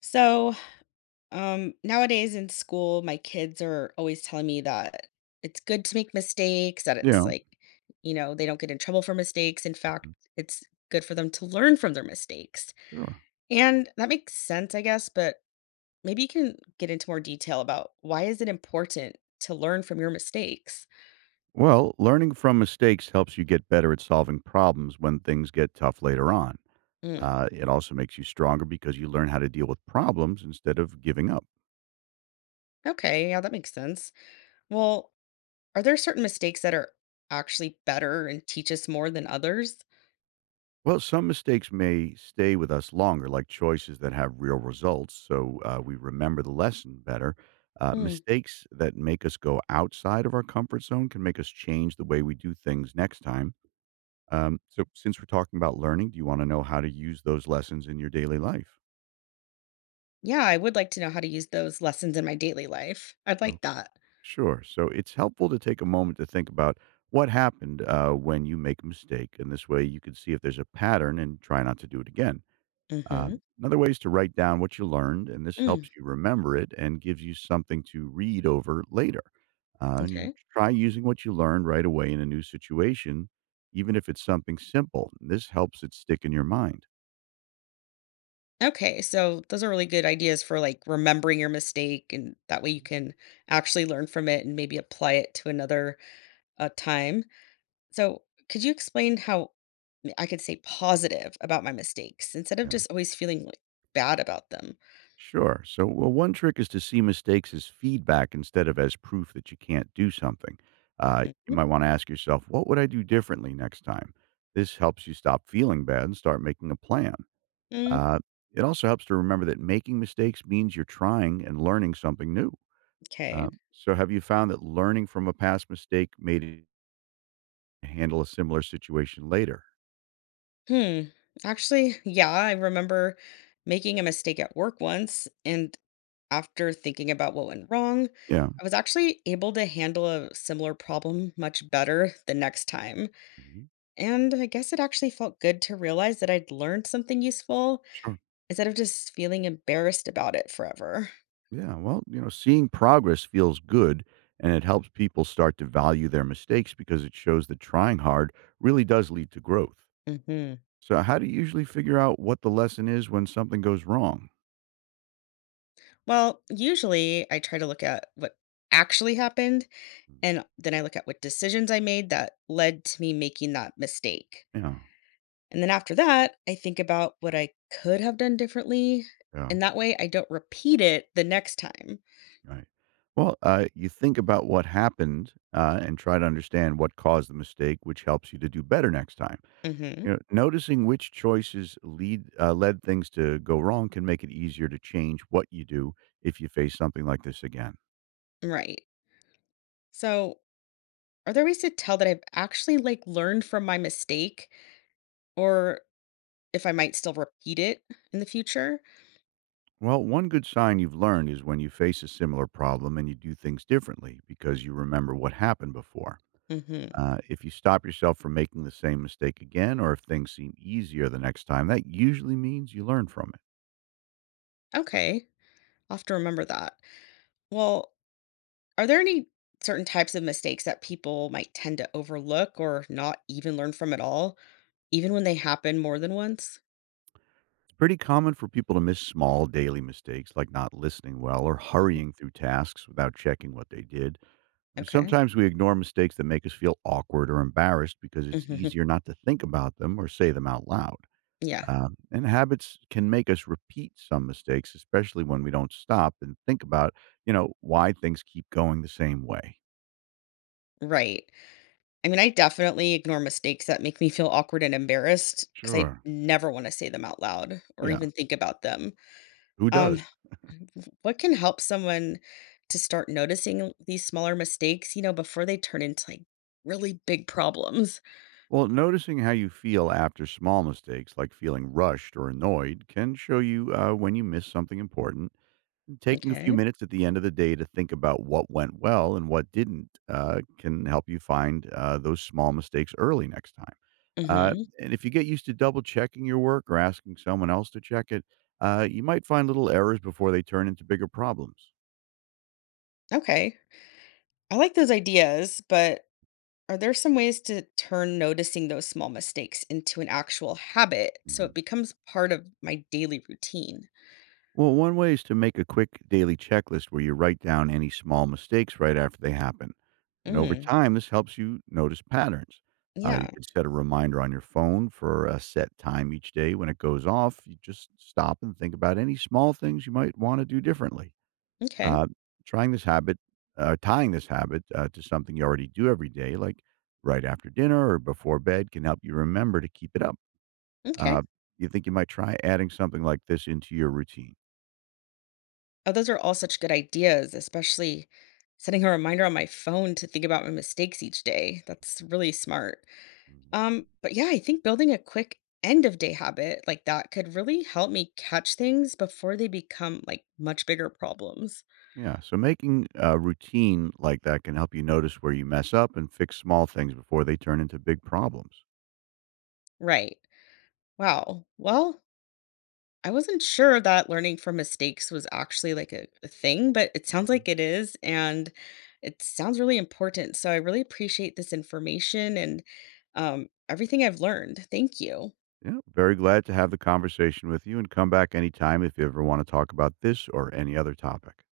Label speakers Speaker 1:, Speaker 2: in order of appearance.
Speaker 1: So, nowadays in school, my kids are always telling me that it's good to make mistakes, that it's
Speaker 2: Yeah.
Speaker 1: like, they don't get in trouble for mistakes. In fact,
Speaker 2: Mhm.
Speaker 1: it's good for them to learn from their mistakes.
Speaker 2: Sure.
Speaker 1: And that makes sense, I guess, but maybe you can get into more detail about why is it important to learn from your mistakes?
Speaker 2: Well, learning from mistakes helps you get better at solving problems when things get tough later on.
Speaker 1: Mm,
Speaker 2: It also makes you stronger because you learn how to deal with problems instead of giving up.
Speaker 1: okay, yeah, that makes sense. Well, are there certain mistakes that are actually better and teach us more than others?
Speaker 2: Well, some mistakes may stay with us longer, like choices that have real results, so we remember the lesson better.
Speaker 1: Hmm.
Speaker 2: Mistakes that make us go outside of our comfort zone can make us change the way we do things next time. So, since we're talking about learning, do you want to know how to use those lessons in your daily life?
Speaker 1: Yeah, I would like to know how to use those lessons in my daily life. I'd
Speaker 2: Oh,
Speaker 1: like that.
Speaker 2: sure. So it's helpful to take a moment to think about what happened when you make a mistake. And this way you can see if there's a pattern and try not to do it again. Uh,
Speaker 1: Mhm.
Speaker 2: Another way is to write down what you learned, and this
Speaker 1: Mm,
Speaker 2: helps you remember it and gives you something to read over later. And,
Speaker 1: okay.
Speaker 2: try using what you learned right away in a new situation, even if it's something simple. This helps it stick in your mind.
Speaker 1: Okay, so those are really good ideas for, like, remembering your mistake, and that way you can actually learn from it and maybe apply it to another time. So, could you explain how m I could stay positive about my mistakes instead of
Speaker 2: Yeah.
Speaker 1: just always feeling, like, bad about them?
Speaker 2: Sure. So, well, one trick is to see mistakes as feedback instead of as proof that you can't do something. You
Speaker 1: Mhm.
Speaker 2: might want to ask yourself, what would I do differently next time? This helps you stop feeling bad and start making a plan.
Speaker 1: Mm,
Speaker 2: Uh, it also helps to remember that making mistakes means you're trying and learning something new. Uh,
Speaker 1: m'kay.
Speaker 2: so, have you found that learning from a past mistake made it handle a similar situation later?
Speaker 1: Hmm. Actually, yeah, I remember making a mistake at work once, and after thinking about what went wrong,
Speaker 2: Yeah.
Speaker 1: I was actually able to handle a similar problem much better the next time.
Speaker 2: Mhm.
Speaker 1: And I guess it actually felt good to realize that I'd learned something useful
Speaker 2: Sure.
Speaker 1: instead of just feeling embarrassed about it forever.
Speaker 2: Yeah, well, seeing progress feels good and it helps people start to value their mistakes because it shows that trying hard really does lead to growth.
Speaker 1: Hmm.
Speaker 2: So, how do you usually figure out what the lesson is when something goes wrong?
Speaker 1: Well, usually I try to look at what actually happened,
Speaker 2: Mm.
Speaker 1: and then I look at what decisions I made that led to me making that mistake.
Speaker 2: Yeah,
Speaker 1: And then after that, I think about what I could have done differently.
Speaker 2: yeah,
Speaker 1: And that way I don't repeat it the next time.
Speaker 2: right. Well, you think about what happened and try to understand what caused the mistake, which helps you to do better next time.
Speaker 1: Hmm.
Speaker 2: You know, noticing which choices lead led things to go wrong can make it easier to change what you do if you face something like this again.
Speaker 1: Right. So, are there ways to tell that I've actually, like, learned from my mistake, or if I might still repeat it in the future?
Speaker 2: Well, one good sign you've learned is when you face a similar problem and you do things differently because you remember what happened before.
Speaker 1: Hmm.
Speaker 2: If you stop yourself from making the same mistake again, or if things seem easier the next time, that usually means you learn from it.
Speaker 1: Okay, I'll have to remember that. Well, are there any certain types of mistakes that people might tend to overlook or not even learn from at all, even when they happen more than once?
Speaker 2: It's pretty common for people to miss small daily mistakes like not listening well or
Speaker 1: Hmm.
Speaker 2: hurrying through tasks without checking what they did. I mean,
Speaker 1: Okay.
Speaker 2: sometimes we ignore mistakes that make us feel awkward or embarrassed because it's
Speaker 1: Hmm.
Speaker 2: easier not to think about them or say them out loud.
Speaker 1: Yeah.
Speaker 2: And habits can make us repeat some mistakes, especially when we don't stop and think about, why things keep going the same way.
Speaker 1: Right. I mean, I definitely ignore mistakes that make me feel awkward and embarrassed because I
Speaker 2: Sure.
Speaker 1: never want to say them out loud or
Speaker 2: Yeah.
Speaker 1: even think about them.
Speaker 2: Who does?
Speaker 1: Um, what can help someone to start noticing these smaller mistakes, before they turn into, like, really big problems?
Speaker 2: Well, noticing how you feel after small mistakes, like feeling rushed or annoyed, can show you when you miss something important. And taking a few
Speaker 1: Okay.
Speaker 2: minutes at the end of the day to think about what went well and what didn't can help you find those small mistakes early next time. Uh,
Speaker 1: Mm-hmm.
Speaker 2: and if you get used to double checking your work or asking someone else to check it, you might find little errors before they turn into bigger problems.
Speaker 1: Okay. I like those ideas, but are there some ways to turn noticing those small mistakes into an actual habit so
Speaker 2: Hmm.
Speaker 1: it becomes part of my daily routine?
Speaker 2: Well, one way is to make a quick daily checklist where you write down any small mistakes right after they happen. And over
Speaker 1: Mm.
Speaker 2: time, this helps you notice patterns. You
Speaker 1: Yeah.
Speaker 2: can set a reminder on your phone for a set time each day. When it goes off, you just stop and think about any small things you might want to do differently.
Speaker 1: Okay.
Speaker 2: Uh, trying this habit, Tying this habit to something you already do every day, like right after dinner or before bed, can help you remember to keep it up. Uh,
Speaker 1: Okay.
Speaker 2: you think you might try adding something like this into your routine?
Speaker 1: Oh, those are all such good ideas, especially setting a reminder on my phone to think about my mistakes each day. That's really smart. But yeah, I think building a quick end of day habit like that could really help me catch things before they become, like, much bigger problems.
Speaker 2: Yeah. So making a routine like that can help you notice where you mess up and fix small things before they turn into big problems.
Speaker 1: Right. Wow. Well, I wasn't sure that learning from mistakes was actually like a thing, but it sounds
Speaker 2: Mhm.
Speaker 1: like it is. And it sounds really important. So I really appreciate this information, and everything I've learned. Thank you.
Speaker 2: Yeah. Very glad to have the conversation with you and come back anytime if you ever want to talk about this or any other topic.